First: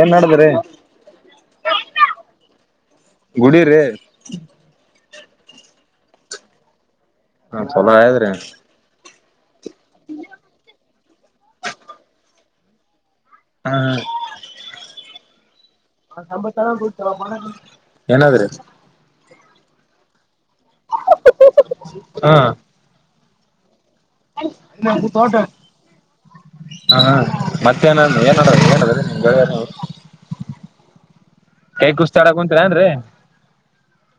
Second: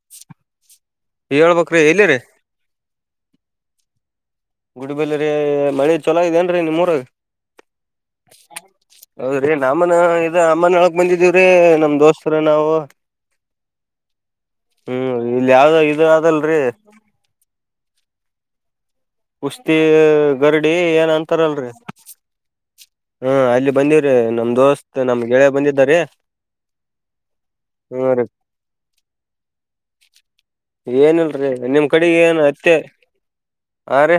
ಏನ್ ನಡದ್ರಿ ಹೇಳ್ಬೇಕ್ ರೀ ಎಲ್ಲಿರಿ ಗುಡಿ ರೀ ಗುಡಿಬಲ್ಲ ರೀ ಮಳಿ ಚೊಲ ಆಗದೇ ಏನ್ರೀ ನಿಮ್ಮೂರಗಾ. ಹಾ, ಚಲೋ ಆಗ್ಯಾದ್ರಿ ಹೌದ್ರೀ, ನಮ್ಮನ ಇದ ಅಮ್ಮನಕ್ ಬಂದಿದೀವ್ರೀ ನಮ್ ದೋಸ್ತರ ನಾವು. ಹ್ಮ ಹ್ಮ್ ಹ ಇಲ್ಲಿ ಯಾವ್ದ ಇದು [inaudible] ಅದಲ್ರಿ [inaudible] ಏನಾದ್ರೆ ಕುಸ್ತಿ ಗರಡಿ ಏನ್ ಅಂತಾರಲ್ರಿ, ಹಾ ಹಾ ಅಲ್ಲಿ ಬಂದಿ ನಮ್ ದೋಸ್ತ್ ನಮ್ ಗೆಳೆ ಬಂದಿದ್ದಾರಿ. ಹಾ, [unintelligible] ಹಾ ಮತ್ತೆ ಹ್ಮ್ ಏನಾದ ರೀ ಏನಡನದ್ರಿ ನಿಮ್ ಬ ಏನ ಏನಲ್ರಿ ನಿಮ್ ಕಡೆಗೆ ಆಡಕ್ ಏನು ಕುಂತೀರ ಹತ್ತೆ ಏನ್ರೀ ಆ ರೀ,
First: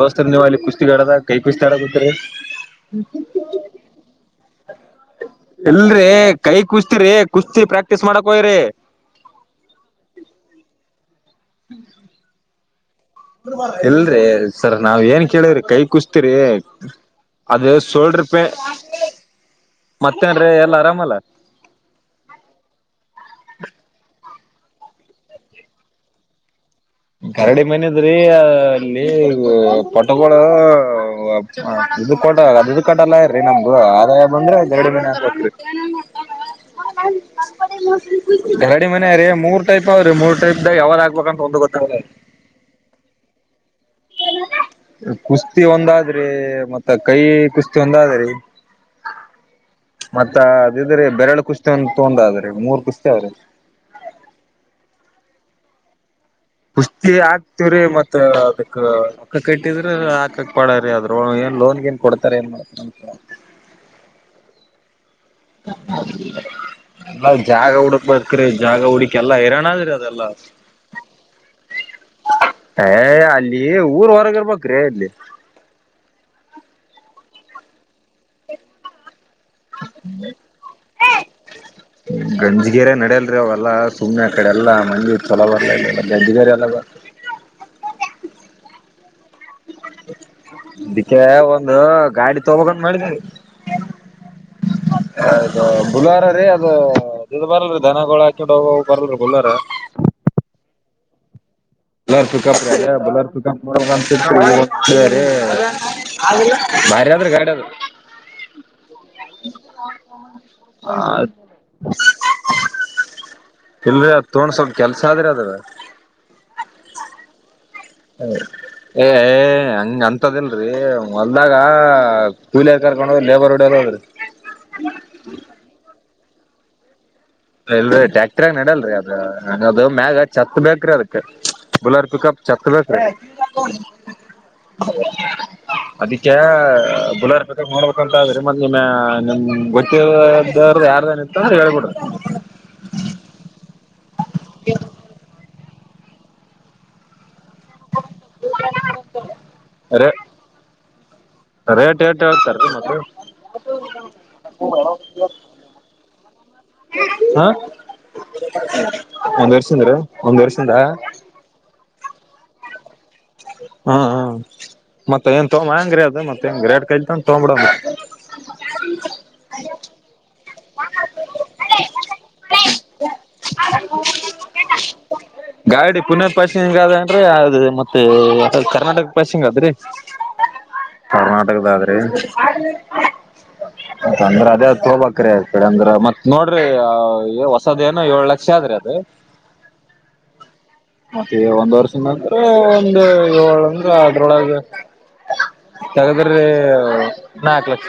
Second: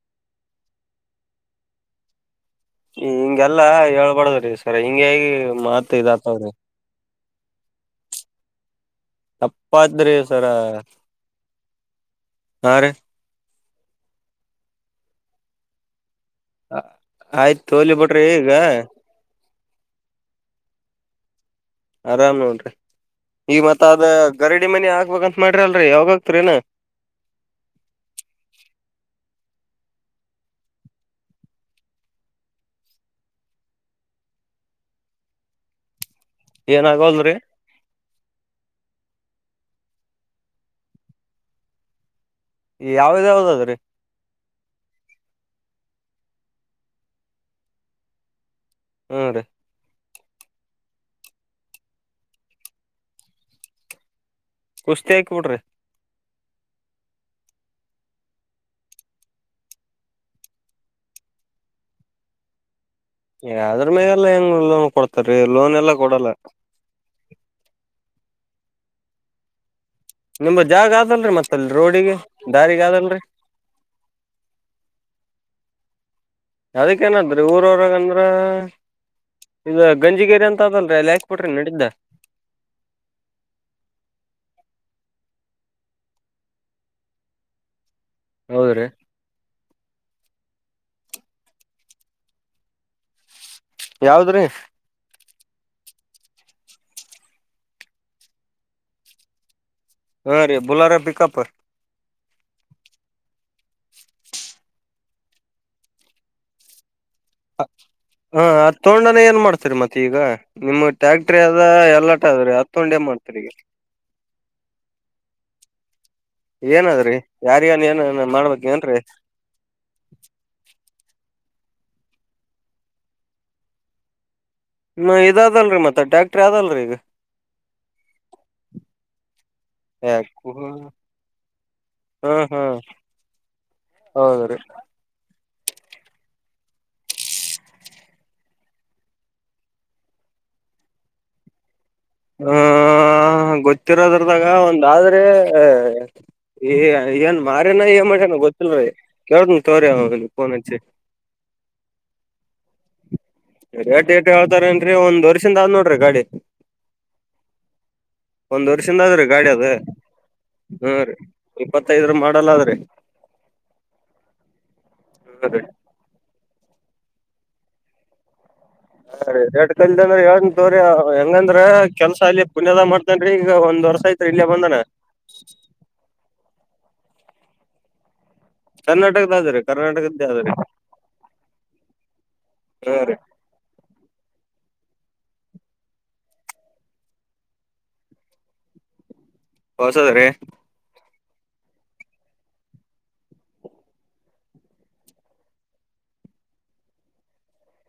ದೊಸ್ತ ನೀವು ಅಲ್ಲಿ ಕುಸ್ತಿಗಡದಾಗ ಕೈ ಕುಸ್ತಿ ಆಡದ್ರರಿ. [inaudible] ಹಿಂಗೆಲ್ಲಾ ಹೇಳ್ಬಾರಡ್ದ್ರಿ ಸರ ಹಿಂಗೆ ಹಾಗಿ ಮಾತ್ ಇಲ್ರಿ ಇದ ಆತವ್ರಿ. ಕೈ ಕುಸ್ತಿರಿ ಕುಸ್ತಿ ಪ್ರಾಕ್ಟೀಸ್ ಮಾಡಕೋಯ್ರರಿ [unintelligible] ತಪ್ಪಾತ್ ರಿ ಸರ [unintelligible] ಹ್ಮ ಹ್ಮ ಹ ರ ಇಲ್ರೀ ಸರ್ ನಾವ್ ಏನ್ ಕೇಳಿದ್ರಿ ಕೈ ಕುಸ್ ರಿ ಆಯ್ತ್ ಅದು ತೋಲಿ ಬಿಡ್ರಿ ಸೋಲ್ಡರ್ ಪೆ ಈಗ ಮತ್ತೇನ್ರಿ ಎಲ್ಲ ಆರಾಮಲ್ಲ ಆರಾಮ್ ನೋಡ್ರಿ ಈ ಮತ್ ಅದ ಗರಡಿ ಮನಿ ಹಗ್ಬೇಕಂತ ಮಾಡ್ರಿ ಅಲ್ರರಿ ಯಾವಾಗಾಗಗ್ತರಿನಾ ಗರಡಿ ಮನದ್ರಿ ಅಲ್ಲಿ ಪಟ ಇದು ಕಟ ಅದುದು ಕಟಲ್ಲ ಇರಿ ನಮ್ದು ಆದಾಯ ಬಂದ್ರೆ ಜಗಡಿ ಮತ್ರಿ ಏನ್ ಹ ಹ ನ ಆಗವಲ್ರಿ ತಪ ಗರಡಿ ಮನ ರೀ ಮೂರ್ ಟೈಪ್ ಅವ್ರೀ ಮೂರ್ ಟೈಪ್ ದಾಗ ಯಾವಾಗ ಆಗ್ಬೇಕಂತ ಒಂದು ಗೊತ್ತ್ರೆ ಯಾವ್ದ ಯಾವ್ದ ಅದ್ರೀ ಕುಸ್ತಿ ಒಂದಾದ್ರಿ ಮತ್ತ ಕೈ ಕುಸ್ತಿ ಒಂದಾದ್ರಿ ಹ್ಮ ರೀ ಮತ್ತ ಅದಿದ್ರೆ ಬೆರಳ ಕುಸ್ತಿ ಒಂತ ತೊಂದದ್ರೆ ಮೂರ್ ಕುಸ್ತಿ ಅವ್ರೀ ಕುಸ್ತಿ ಆಕ್ ಬಿಡ್ರಿ ಕುಸ್ತಿ ಹಾಕ್ತಿವ್ರೀ ಮತ್ತತ್ ಅದಕ್ ಅಕ್ಕ ಕ ಇಟ್ಟಿದ್ರ ಹಾಕಕ್ ಪಡ್ರೀ ಅದ್ರ ಲೋನ್ ನ್ ಕೊಡ್ತಾರೆ ಏನ್ ಮಾಡ ನ ಯದ್ರ ಮೇಲೆ ಎಲ್ಲ ಹೆಂಗ ಲೋನ್ ಕೊಡ್ತ ನಾವ ಜಾಗ ಹುಡುಕ್ ಬರ್ತ್ರೀ ಜಾಗ ಹುಡಕ ಎಲ್ಲಾ ಇರೋಣಾದ್ರಿ ಅದ ನಿಮ್ದ ಜಾಗ ಅದಲ್ರಿ ಮತ್ತ ಅಲ್ಲಿ ರೋಡಿಗೆ ದಾರಿಗ ಏ ಅದಲ್ರಿ ಅಲ್ಲಿ ಊರ್ ಹೊರಗಿರ್ಬೇಕ್ರೀ ಇಲ್ಲಿ ಹ ಅದಕ್ಕೇಏನಾದ್ರೀ ಊರವರಾಗಂದ್ರ ಇದು ಗಂಜಗೇರಿ ಅಂತ ಅದಲ್ರಿಯಕ್ ಗಂಜಗೆರೆ ನಡಲ್ರಿ ಅವಲ್ಲಾ ಸುಮ್ನೆ ಕಡೆ ಎಲ್ಲಾ ಮಂಜಿ ಚಲ ಬರ್ ಗಧಗ ಅಲ್ಲ ಹೌದ್ರೀ ಇದಕ್ಕೆ ಒಂದು ಗಾಡಿ ತೊಗಕಂದ ಮಾಡಿದವಿ ಯಾವದ್ರೀ ಅದು ಬುಲ್ವಾರ ರೀ ಅದ ಇದು ಬರಲ್ರಿ ದನಗಳು ಹಾಕೊಂಡು ಹೋಗೋಗ ಬರ್ಲ್ರಿ ಬುಲ್ವಾರ ಹಾ ರೀ Bolero pickup Bolero pickup Bolero pickup ಬಾರಿದ್ರೆ ಗೈಡ ಅದು ಹಾ ಹತ್ತೊಂಡನ ಏನ್ ಮಾಡ್ತರಿ ಮತ್ತೆ ಈಗ ನಿಮ್ ಟ್ಯಾಕ್ಟ್ರ ಅದ ಎಲ್ಲಾಟ ಅದ್ರೀ ಹತ್ತೊಂಡೆ ಮಾಡ್ತಾರೆಗ ಇಲ್ಲ ತೊಡ ಸ್ವಲ್ಪ ಕೆಲ್ಸ ಆದ್ರೆ ಅದ್ರ ಏನಾದ್ರಿ ಯಾ ಹ ಏ ಹಂಗ ಅಂತದಲ್ರಿ ಹೊಲ್ದಾಗ ಕೂಲಿಯರ್ ಕರ್ಕೊಂಡು ಹೋದ್ ಲೇಬರ್ ಡಲ್ಲ ಹೋದ್ರಿ ನ ಇದ ಅದಲ್ರರಿ ಮತ್ತೆ ಟ್ಯಾಕ್ಟ್ರ ಅದಲ್ರೀ ಈಗ ಇಲ್ ಟ್ಯಾಕ್ಟರ್ ಆಾಗ ನಡಲ್ರಿ ಅದ ಅದು ಮ್ಯಾಗ ಯಾಕ ಚಛತ್ ಬೇಕ್ರೀ ಅದಕ್ ಬುಲಾರ್ ಪ ಹಾ ಕಪ್ ಹಾ ಚಕ್ರದು ಹೌದ್ರಿ ಅದಕ್ಕೆ ಬುಲಾರಪ ಮಾಡ್ಬೇಕಂತ ಅ್ರಿ ಮ ನಿಮ್ಮ ನಿಮ್ ಗೊತ್ತಿ ಯಾರ್ದಏನಿತ್ತುಂತ ಹ ಹೇಳಳ್ಿಡ್ರಿ ಹ ಗೊತ್ತಿರೋದ್ರದಾಗ ಒಂದಾದ್ರೆ ಹ ಏ ಏನ್ ಮರೆ ನ ಎ ಮಾಡ ಗೊತ್ತಿಲ್ಲ ರ ಕೆವತ ತೋರ ರೇ ೋನ್ ರೇಟ್ ೇಟ್ ಹೇಳ್ತಾರೆತ್ತೆ ರೇಟ್ ಏಟ ಹೇಳ್ತಾರೇಏನ್ರರಿ ಒಂದ್ ವರ್ಷಿಂದ ಆದ್ ನೋಡ್ರಿ ಗಾಡಿ ಹಾ ಒಂದ್ ವರ್ಷಿಂದ ಆದ್ರಿ ಗಾಡಿ ಒಂದ್ ಅದ ವರ್ಷ ಅಂದ್ರ ಒಂದ್ ವರ್ಷಿಂದ ಹ್ಮ ರೀ ಇಪ್ಪತ್ತೈದ್ರ ಮಾಡಲ್ ಆದ್ರಿ ಹ್ಮ ಹ್ಮ ಮತ್ತೆ ಏನ್ ತೋ ಹೆಂಗ್ರ ಅದು ಮತ್ತೆ ಹೆಂಗ ಕೇಕಂತ ತೊಂಬಬಿದಮ್ ್ರ ಹೆಂಗಂದ್ರ ಕೆಲ್ಸ ಅಲ್ಲಿ ಪುನ್ಯದ ಮಾಡ್ತನ್್ರಿ ಈಗ ಒಂದ್ ವರ್ಷ ಐತ್ರಿ ಇಲ್ಲೇ ಬಂದನ ಗಾಡಿ ಪುನರ್ಪಾಸಗಾದ ಅಂದ್ರೆ ಅದು ಮತ್ತೆ ಅ ಕರ್ನಾಟಕ ಕರ್ನಾಟಕದ ಪಷಿಂಗ ಅದ್ರಿ ಕರ್ನಾಟಕದ್ದೇ ಅದ್ರಿ ಕರ್ನಾಟಕದ ಆದ್ರಿ ತಂದ್ರೆ ಅದೇ ೋ ಬಕ್ರ ಆಗ್ತಾರೆ ಅಂದ್ರ ಮತ್ ನೋಡ್ರಿ ಹೊಸದೇಏನೋ ಏಳ್ ಲಕ್ಷ ಆದ್ರಿ ಅದ ಹೊಸದ ರೀ ಮತ್ತೆ ಒಂದ್ ವರ್ಷದ ನಂತ್ರ ಒಂದ ಏಳ ಅಂದ್ರ ಅದ್ರೊಳಗೆ ತಗದ್ರೆ ನಾಕು ಲಕ್ಷ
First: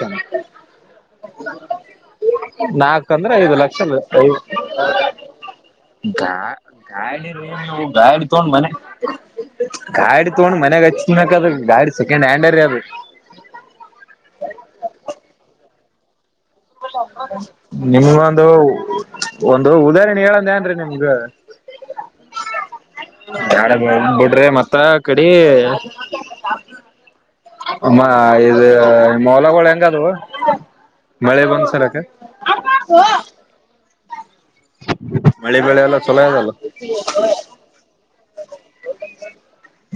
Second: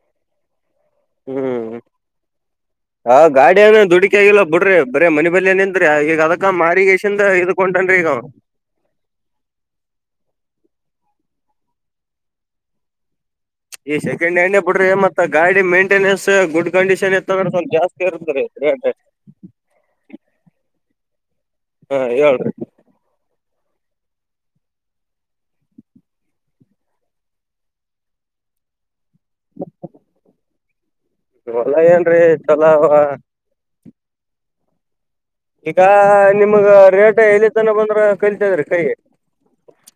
ಹ್ಮ್ ನಾಕ್ ಹಾ ಅಂದ್ರೆ ಐದು ಲಕ್ಷ ಗಾಡಿಯನ ದುಡಕಿ ಐದ್ ಆಗಿಲ್ಲ ಬಿಡ್ರಿ ಬರೀ ಮನೆ ಬಳಏಂದ್ರಿಗ ಗಾ ಅದಕ್ಕ ಮಾರಿಗೇಶನ್ದ ಗಾಡಿ ಗಾಡಿ ತೊಂಡ ಮನೆ ಗಾಡಿ ತೊಂಡ್ ಮನೆಗೆಚ್ನ ಕದ ಗಾಡಿ ಸೆಕೆಂಡ್ ಹ್ಯಾಂಡ್ ಅರ್ ಅದು ಈ ಸೆಕೆಂಡ್ ಹ್ಯಾಂಡೇ ಬಿಡ್ರಿ ಮತ್ತ ಗಾಡಿ ಮೇಂಟೆನೆನ್ಸ್ ಗುಡ್ ಕಂಡೀಷನ್ ಇತ್ತಂದ್ರ ಸ್ವಲ್ಪ ಜಾಸ್ತಿ ಇರ್ತದ್ರಿ ನಿಮ್ಗೊಂದು ರೇಟ್ ಒಂದು ಉದಾಹರಣೆ ಹೇಳಂದ ಏನ್ರಿ ನಿಮ್ಗ ಹಾ ಹೇಳ್ರಿ ಬಿಡ್ರಿ ಮತ್ತ ಕಡಿ ಅಮ್ಮ ಇದು ಮಲಗೋಳ ಹೆಂಗದು ಮಳೆ ಹೊಲ ಬಂದ್ಸಲಕ ಏನ್ರಿ ಚಲೋ ಅವ ಮಳೆ ಈಗ ಬೆಳೆ ಎಲ್ಲ ಚಲೋ ಅದಲ್ಲ ನಿಮಗ ರೇಟ್ ಎಲ್ಲಿ ತನ ಬಂದ್ರ ಕಲಿತದ್ರಿ ಕೈಗೆ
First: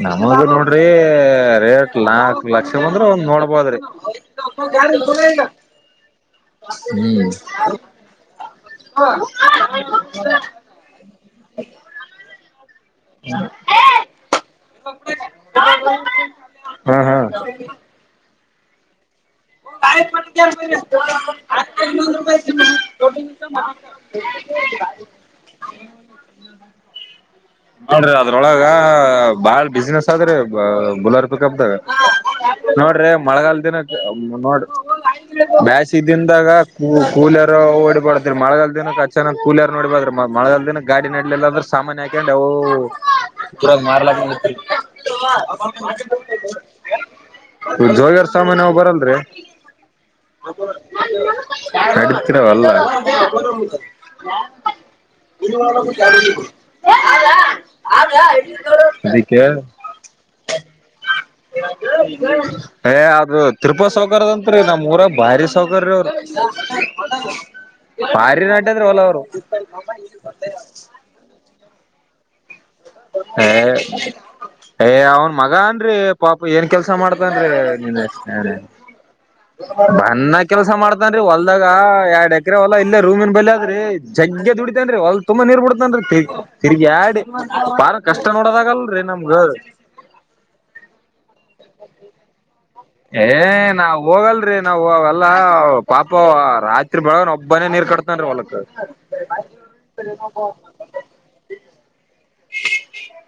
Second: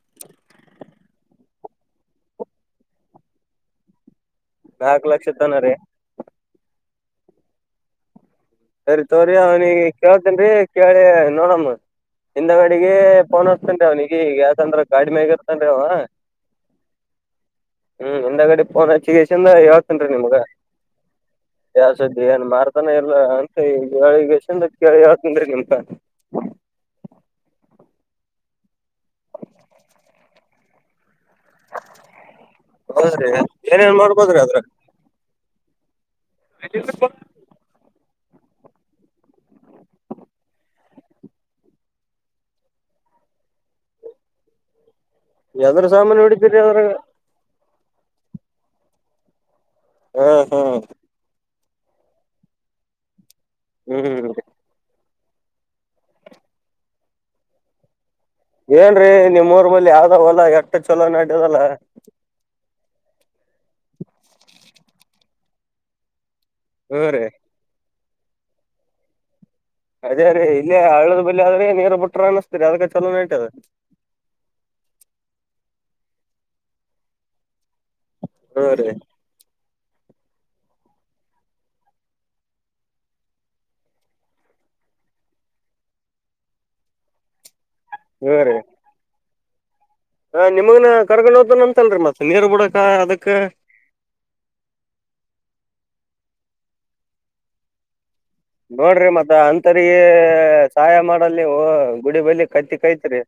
ನಮಾಗ ನೋಡ್ರಿ ರೇಟ್ ನಾಕು ಲಕ್ಷ ಅಂದ್ರೆ ಒಂದ್ ನೋಡ್ಬೋದ್ರಿ ನಾಕ್ ಲಕ್ಷ ತನ ರೀ ಹ್ಮ್ ಸರಿ ತೋ್ರಿ ಅವನಿಗೆ ಕೇಳಳ್ತನ್ರಿ ಕೇಳಿ ನೋಡಮ್ಮ ಹಿಂದ ಗೆ ಪೊನಹಚ್ಚೆಟಿನಿರಿ ಅವನಿ ಈಗ ಂದ್ರ ಕಾಡಿಮೆಾಗ ಇತನ್್ರೀ ಅವ ಹಾ ಹಾ ಹ್ಮ ಹಿಂದಗಡೆ ಪೋನ್ಚ್ಚ ಿಂದ ಹೇಳ್ತೇನ್ೀ ನಿಮ್ಗ ಯಾವ ಸ್ದ್ರಿ ಏನ್ ಮಾರ್ತಾನ ಎಲ್ಲ ಹೇಳಿಗೆಸಿಂದ್ರ ಕೇಳಿ ಹೆಲ್ಟಿನ್ರಿ ನಿಂಗ ನೀ ಅದ್ರೊಳಗ ಬಾಳ್ ಬಿಸ್ಿನೆಸ್ ಆದ್ರೆ ಬುಲರ್ ನೋಡ್ರಿ ಹೌದ್ರಿ ಮಳೆಗಾಲ ದಿನ ಏನೇನ್ ಮಾಡ್ಬೋದ್ರಿ ನೋಡ ಅದ್ರಾಗ. ಬ ಇದಿಂದಾಗ ಕ ಕೂಲರ್ ಡಿಬಾರ್ದ್ರ ಮಳಗಾಲ ದಿನಕ್ಕೆ ಅ ಚೆಾಗಿ ಕೂಲರ್ ನೋಡಿಡ್ಬಾರ್ದ್ರ ಮಳಗಾಲ ದಿನ ಗಾಡಿನಡ್ಲೆಲ್ಲಾದ್ರೂ ಸಾಮಾನ್ಯ ಹಾಕೊಂಡು ಅವು ಪೂರ ಮಾರ್ಲ [inaudible] ಎದ್ರ ಸಾಮಾನ್ ಹೊಡಿತೀರಿ ಅದ್ರಾಗ. ಜಗಾರ್ ಸಾಮಾನ್ವು ಬರಲ್ರಿ ಹಾ ಹಾ ನಡಕರವಲ್ಲ ಹ್ಮ್ ಆದ ಏನ್ರೀ [unintelligible] ದಕ್ಕೆ ನಿಮ್ಮೂರ್ ಬಲ್ಲಿ ಯಾವ್ದ ಹೊಲ ಎಟ್ಟ ಚಲೋ ನಡ್ಯದಲ್ಲ ಹ ತಿರುಪಾ ಸೌಕರದಂತ್ ರೀ ನಮ್ಮ್ ಊರ ಭಾರಿ ಸೌಕರ ರೀ ಅವರು ಹ್ಮ ರೇ ಪಾರಿ ನಟ ಅಂದ್ರೆ ಅವರ ಅದೇ [unintelligible] ಅದೇ ಇಲ್ಲೇ ಆಳದ ಬಲ್ಲಿ ಆದ್ರೆ ನೀರ ಬಿಟ್ರ ಅನ ಹ ಹ ಅವ ಅವನ್ ಮಗನ್ ಅನ್ ಪಾಪ ಏನ್ ಕೆಲ್ಸಾ ಮಾಡ್ತ ಅಂದ್ರೆ ನೀ ಹಾ ರೀ ಬನ್ನ ಕೆಲ್ಸ ಮಾಡ್ತನ್ ಹೊಲ್ದಾಗ ಎರಡ್ ಎಕರೆ ಹೊಲ್ಲ ಇಲ್ಲೇ ರೂಮನ್ ಬಲದ್ರಿ ಜಗ್ಗ ದುಡಿತತೇನ್ರಿ ಒಲ್ ತುಂಬಾ ನೀರ್ ಬಿಡತೇನ್ರಿ ತಿಗ ತಿರ್ಗ ಆಡಿ ಬಾರ ಕಷ್ಟ ಹ್ಮ ರೀ ನೋಡೋದಗಲ್ರರಿ ನಮ್ಗ ಹ ನಿಮಗನ ಕರ್ಗೊಂಡೋದ ಅಂತಲ್ರಿ ಮತ್ತ ನೀಡ ಏ ನಾವ ಹೋಗಲ್ರಿ ನಾವ್ ನಾವೆಲ್ಲ ಪಾಪ ರಾತ್ರಿ ಬೆಳಗ ಒಬ್ಬನೇ ನೀರ್ ಕಟ್ತ ನೋಡ್ರಿ ಮತ್ತ ಅಂತರಗೆ ಸಹಾಯ ಮಾಡಲ್ಲಿ ಗುಡಿ ಬಲಿ ಕತ್ತಿ ಕೈತ್ರಿ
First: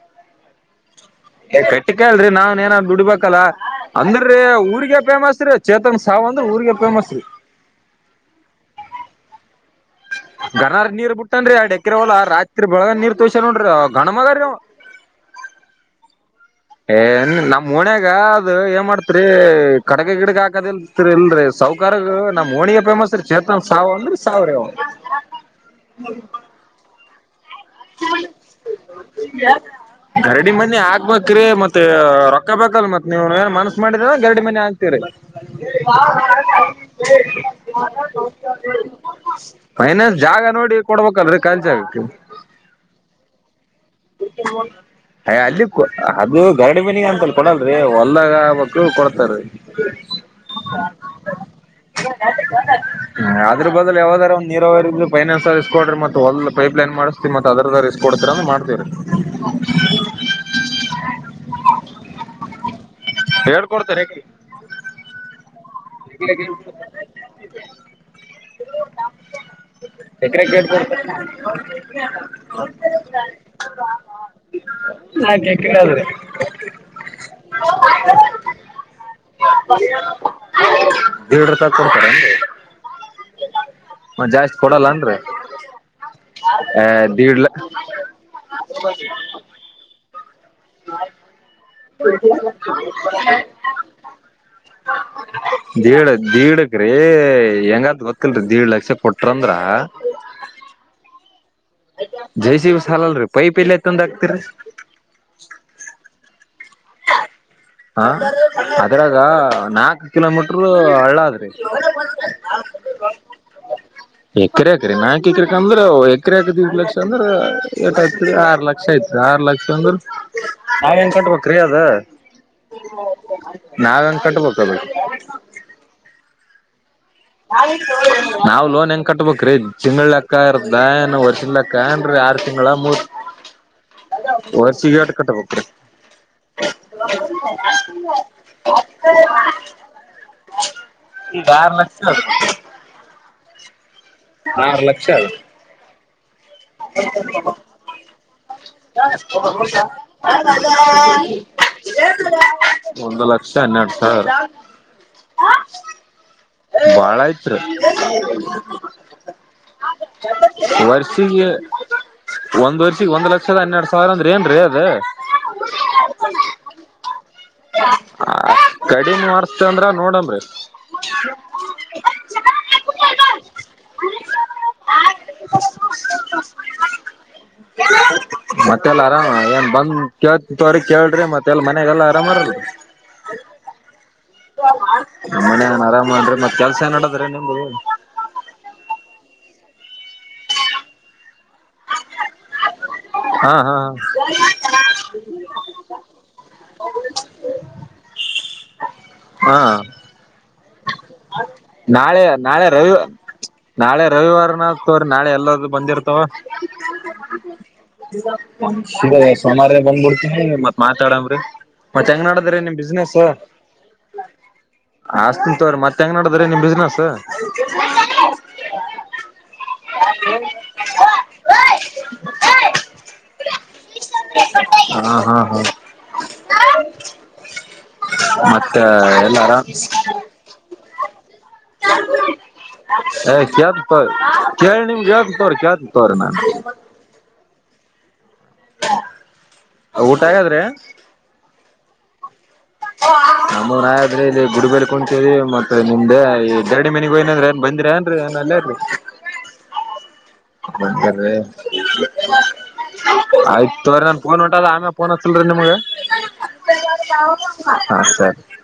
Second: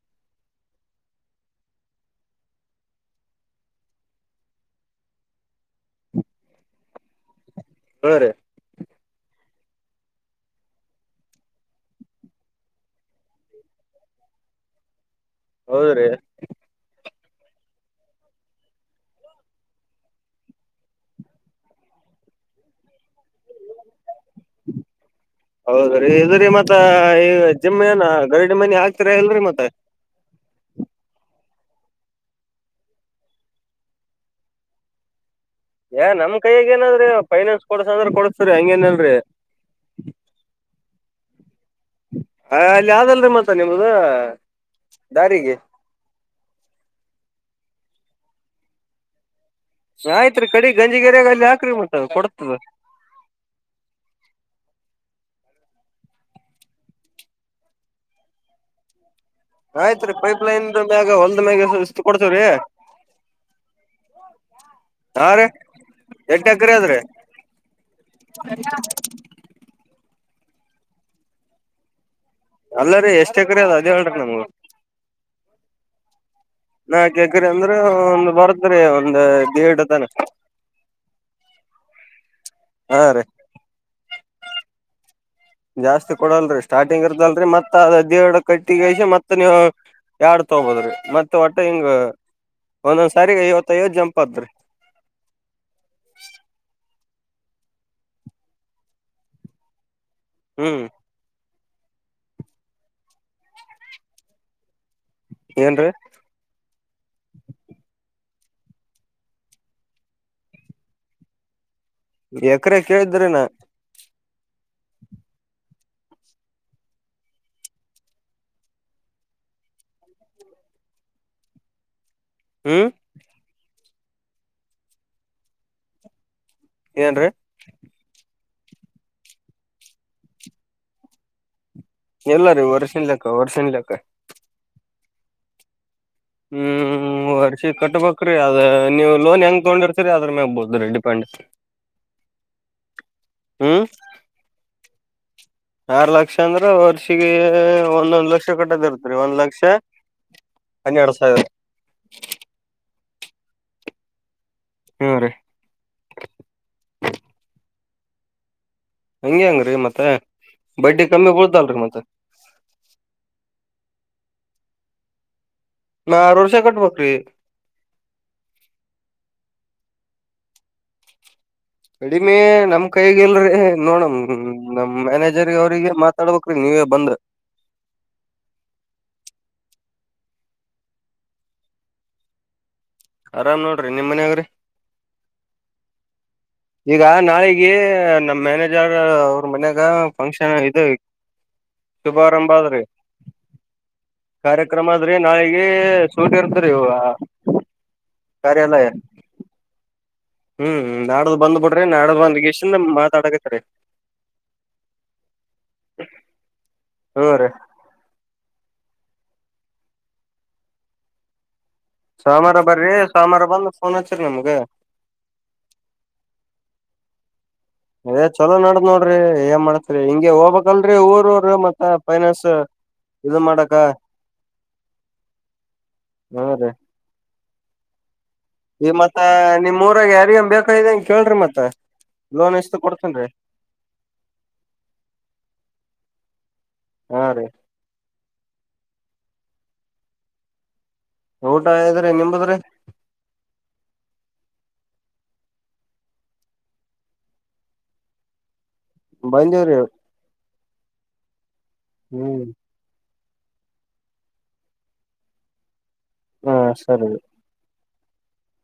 ಕಟ್ಟಿಕಲ್ರರಿ ನಾವನ್ ಏನ ದುಡ್ಬೇಕಲ್ಲ ಅಂದ್ರೀ ಊರ್ಗ ಫೇಮಸ್ ರೀ ಚೇತನ್ ಸಾವ ಅಂದ್ರೆ ಊರಿಗೆ ಫೇಮಸ್ ರೀ ಹ್ಮ್ ರೀ. [unintelligible] ಗನರ ನೀರ್ ಬಿಟ್ಟನ್ರಿ ಆ ಡೆಕ್ರವಲ್ಲ ರಾತ್ರಿ ಬೆಳಗ ನೀರ್ ತೋಸ ನೋಡ್ರಿ ಅವ ಗಣನ್ ಮಗಾರಿ ಅವ ಹೌದ್ರಿ ಏನ್ ನಮ್ ಮನಾಗ ಅದು ಏ ಮಾಡ್ತ್ರಿ ಕಡಗ ಗಿಡಗ ಹಾಕದಿಲ್ತ್ರಿ ಇಲ್ರರಿ ಸೌಕಾರ ನಮ್ ಹೋಣಿಗೆ ಫೇಮಸ್ ರೀ ಚೇತನನ್ ಸಾವ ಅಂದ್ರೀ ಸಾವ್ರೇ ಹೌದ್ರಿ ಇದ್ರಿ ಮತ್ತ ಈ ಜಿಮ್ ಏನ ಗರಡಿ ಮನಿ ಹಾಕ್ತಿರ ಇಲ್ರಿ ಮತ್ತ ಗರಡಿ ಮನ್ನೆ [unintelligible] ಕಿರೆ ಮತ್ತೆ ಮತ್ತ ರೊಕ್ಕ ಬೇಕಲ್ ಮತ್ ನೀವ ಏನ್ ಮನ್ಸ್ ಮಾಡಿದ್ರ ಗರಡಿ ಮನೆ ಆಕ್ತೀರಿ ಏ ನಮ್ ಕೈಯಗ ಏನಾದ್ರೀ ಫೈನಾನ್ಸ್ ಕೊಡಸ ಅಂದ್ರ ಕೊಡಸ್ಸ್ರರಿ ಹಂಗೇಏನಲ್ರರಿ ಮೈನ ಜಾಗ ನೋಡಿ ಕೊಡ್ಬೇಕಲ್ರರಿ ಕಾಲ್ಚಿ ಆಗಕ್ಕೆ ಹ ಅಲ್ಲಿ ಯಾವ್ದದಲ್ರೀ ಮ [unintelligible] ಹ ಅಲ್ಲಿ ಅದು ಗರಡಿ ಮನಿಗೆ ಅಂತಲ್ಲ ಕೊಡ ಹೊಂದಗ [unintelligible] ಕೊಡ್ತಾರೀ [unintelligible] ಆಯ್ತ್ರಿ ಕಡಿ ಗಂಜಿಗೇರಿಯಾಗ ಅಲ್ಲಿ ಹಾಕ್ರಿ ಮತ್ತ ಕೊಡ್ತದ ಹ್ಮ ಅದ್ರ ಬದಲು ಯಾವದೂಂದು [unintelligible] ಪೈನ್ರಿಸ್ಕಡ್ರರಿ ಮೆ ಒಲ್ ಪೈಪ್ ಲೈನ್ ಮಾಡಿಸತತಿ ಮ ಅದ ಇಸ್ಕ ಕೊಡ್ರಿ ಅಂತ ಮಾಡ್ತವರಿ ಆಯ್ತ್ ರೀ ಪೈಪ್ಲೈನ್ ಮ್ಯಾಗ ಹೊಲ್ದ ಮ್ಯಾಗ ಕೊಡ್ತೇವ್ರೀ ಹೇಳ್ಕೊಡ್ತಾರ ಹ ರಿ [unintelligible] [inaudible] [unintelligible] ಕ್ರಿಕೆಟ್ [unintelligible] ಅಲ್ಲರಿ ಎಷ್ಟ್ ಎಕ್ರ ಅದ ಅದ ಹೇಳ ನಂಗು ನಾಕ್ ಎಕರೆ ಅದ್ರಿ ನಾಕ್ಎಕ್ರೆ ಅಂದ್ರೆ ಒಂದು ಬರ್ತ್ರಿ ಒಂದ ದೇಡು ತನ [unintelligible] [unintelligible] ದಡ್ ರಪಾಯ ಕೊಡ್ತಾರ ಹಾ ರೀ ಮ [unintelligible] ಜಾಸ್ತಿ ಕೊಡಲ್ಲ ಜಾಸ್ತಿ ಕೊಡಲ್ರರಿ ಸ್ಟಾರ್ಟಿಂಗ್ ದೀಡ್ ಇರ್ತಲ್ರರಿ ಲ ಮತ್ತತ್ ಅದದ ದೇರಡ ಕಟ್ಟಿಗಸ ಮತ್ತತ್ ನೀವು ಎರಡ್ ತಗಬೋದ್ರಿ ಮತ್ತೆ ಒಟ್ಟೆ ಹಿಂಗ ಒಂದೊಂದ್ ಸಾರಿಗೆ ಐವತ್ತ ಐವತ್ತು ಜಂಪ್ ಅತರಿ [unintelligible] [inaudible] ಹೆಂಗಾರ್ದ ಗೊತ್ತಲ್ರಿ ಏಳು ಲಕ್ಷ ಕೊಟ್ರಂದ್ರ ಹ್ಮ್ ಜೆಸಿಬಿ ಸಾಲಲ್ಲರೀ ಪೈಪ್ ಇಲ್ಲೆ ತಂದ ಆಗ್ತಿರಿ ಏನ್ರೀ [unintelligible] ಹ ಅದ್ರಾಗ ನಾಕ್ ಕಿಲೋಮೀಟರ್ ಹಳ್ಳ ಆದ್ರಿ ಎಕರೆ ಕೇಳಿದ್ರನ ಎಕರೆ ಎಕ್ರ ನಾಲ್ಕು ಎಕ್ರ ಅಂದ್ರ ಎಕರೆ ಆಕತಿ ಇ [unintelligible] ಲಕ್ಷ ಅಂದ್ರ ಎಏ ಐತ್ರಿ ಆರು ಲಕ್ಷ ಯತ್ ಆರ್ ಲಕ್ಷ ಅಂದ್ರ ನಾವ ಹೆಂಗ ಕಟ್ಬೇಕ್ರೀ ಅದ ಹ್ಮ್ ನಾವೇಂಗ್ ಕಟಬೇಕದು ಏನ್ರೀ ನಾವ್ ಲೋನ್ ಹೆಂಗ ಕಟ್ಬೇಕ್ರೀ ತಿಂಗಳ ಲೆಕ್ಕ ಇರ್ದ ವರ್ಷಿದ ಲೆಕ್ಕ [unintelligible] [unintelligible] ಕನ್ ಆರು ಇಲ್ಲರಿ ತಿಂಗಳ ಮೂರ್ ವರ್ಷಿನ್ ಲೆಕ್ಕ ವರ್ಷಿನ್ ಲೆಕ್ಕ ವರ್ಸಿಗೆಟ್ ಕಟ್ಟಬ್ರೀ [inaudible] [unintelligible] ಹ್ಮ್ ವರ್ಷಿ ಕಟ್ಬ್ರೀ ಅದ ನೀವು ಲೋನ್ ಹೆಂಗ್ ತಗೊಂಡಿರ್ತೀರಿ ಅದ್ರ ಮ್ಯಾಗಬೋದ್ರೀ ಡಿಪೆಂಡ್ ಯಾರ ನ [unintelligible] ಹ್ಮ್ ಆರ ಲಕ್ಷ ಅದು ಆರ್ ಲಕ್ಷ ಅಂದ್ರ ವರ್ಷಿಗೆ ಒಂದೊಂದ್ ಲಕ್ಷ ಕಟ್ಟೋದ್ ಇರ್ತ್ರಿ [unintelligible] ಒಂದ್ ಲಕ್ಷ ಯುಗಪುರೀಷ್ ಹಗ್ಗ ಆ [unintelligible] ಏನಾರ [unintelligible] ಹನ್ನೆರಡ್ ಸಾವಿರ ಒಂದ್ ಒಂದು ಲಕ್ಷ ಹನ್ನೆರಡು ಸಾವಿರ ಹ್ಮ ರೀ ಬಾಳ ಐತ್ರಿ ಹಂಗೆ ಹೆಂಗ್ರಿ ಮತ್ತ [unintelligible] ಬಡ್ಡಿ ಕಮ್ಮಿ ವರ್ಷಿಗೆ ಬೀಳ್ತಲ್ರಿ ಮತ್ತ ಒಂದ ವರ್ಷಿಗೆ ಒಂದು ಲಕ್ಷ [unintelligible] ಲಕ್ಷದ ಹನ್ನೆರಡು ಸಾವಿರ ಅಂದ್ರ ಏನ್ರೀ ಅದ [unintelligible] ನಾ ಆರ್ ವರ್ಷ ಕಟ್ಬೇಕ್ರಿ ಆ ಕಡಿಮೆ ಮಾರತ ಅಂದ್ರ ನೋಡನ ರಿ [unintelligible] ಟಕ್ ಹೊಯ್ ಕಡಿಮೆ ನಮ್ ಕೈಗೆಲ್ರರಿ ನೋಡಮ ನಮ್ ಮ್ಯಾನೇಜರ್ ಅವ್ರಿಗೆ ಮಾತಾಡ್ಬೇಕ್ರೀ ನೀವ ಬಂಧು ಮತ್ತೆಲ್ಲಾ ಆರಾಮಾ ಕತ್ ತರಿ ಕೇಳ್ರಿ ಮತ್ತೆ ಎಲ್ಲ ಮನೆಯಗೆಲ್ಲಾ ಆರಾಮರಲ್ರಿ ಆರಾಮ್ ನೋಡ್ರಿ ನಿಮ್ ಮನ್ಯಾಗ್ರಿ [unintelligible] ನಮ್ಮನನರ [unintelligible] ಈಗ ನಾಳಿಗೆ ನಮ್ಮ್ ಮ್ಯಾನೇಜರ್ ಮನೆಗಾ ಫಂಕ್ಷನ್ ಇದು ಶುಭಾರಂಭ ಆದ್ರಿ ಹಾ ಹಾ ಕಾರ್ಯಕ್ರಮ ಅ ಆದ್ರೆ ನಾಳಿಗೆ ಸೂಟ ಇರ್ತ್ರಿ ಹ ಕಾರ್ಯಾಲಯ ಹಾ ಹಾ ಹ್ಮ್ ನಾಡ್ದ್ ಬಂದ್ ಬಿಡ್ರಿ ನಾಡ್ದ್ ನಾಳೆ ಬಂದ್ ನಾಳೆ ಗೇಶಿಂದ ರ ಮಾತಾಡಕತ್ರಿ ನಾಳೆ ರವಿವಾರನತ್ರಿ ನಾಳೆ ಎಲ್ಲ ಬಂದು ಇರ್ತಾವ ಹ್ಮ್ ರೀ [unintelligible] ಗ ಸೋಮಾರ ಬಂದ್ಬಿಡ್ತೀನ ಮತ್ ಮಾತಾಡಂಬ್ರಿ ಮತ್ತೆ ಹೆಂಗ್ ನಡದ್ರೀ ಸೋಮವಾರ ನಿಮ್ ಬರ್ರಿ ಬಿಸ್ನೆಸ್ ಸೋಮವಾರ ಬಂದ್ ಫೋನ್ ಹಚ್ಚ್ರಿ ನಮ್ಗ ಆಸ್ಂತ್ರ ಮತ್ತ ಹೆಂಗ್ ನಡಿದ್ರೆ ನಿಮ್ ಬಿಸ್ನೆಸ್ ಅದ್ ಚಲೋ ನಡ್ದ್ ನೋಡ್ರಿ ಏನ್ ಮಾಡತ್ರಿ ಹಿಂಗಗೆ ಹೋಗ್ಬೇಕಕ್ಲ್ರರಿ ಊರ ಊರ ಮತ್ತ ಫೈನಾನ್ಸ್ ಇದು ಮಾಡಕ್ಕ ಹ್ಮ ಹ್ಮ್ ಹಾ ರೀ ಹ್ಮ್ ಈ ಮತ್ತ ಎಲ್ಲಾರ ನಿಮ್ ಊರಾಗ ಯಾರಿ ಬಕ್ದ ಏ ಕ್ಯಾತ ತವ ಕೇಳಿ ನಿಮ್ಗೆ ಯಾತ ತವ್ರಿ ಕ್ಯಾತಿ ತವ್ರಿ ನಾ ಹಾ ರೀ ಊಟ ಹಾಗಾದ್ರೆ ಊಟದ್ರೆ ನಿಮ್ದು ನಮ್ಮ ನಾಯ ಆದ್ರೆ ಇಲ್ಲಿ ಗುಡಬಲಿ ಕುತೇವಿ ಮತ್ತೆ ನಿಮ್ದೆ ಈ ಎರಡ್ಡಿ [unintelligible] ಮನೆಗ ಹಯನಂದ್ರ ಏನ್ ಬಂದಿರಿ ಏನ್ರಿೀಏ ಅಲ್ಲೀ [unintelligible] ಬಂದೇವ್ರಿ ಬದೆ ಹ್ಮ್ [unintelligible] ಆಯ್ತ ತ್ರರಿ ನನ್ ಪಫೋನ್ ಹೊಂಟದ ಆಮೇಲೆ ಫೋನ್ ಹತ್ತಲ್ರಿ ನಿಮಗ ಹಾ ಸರಿ ಹಾ ಸರಿ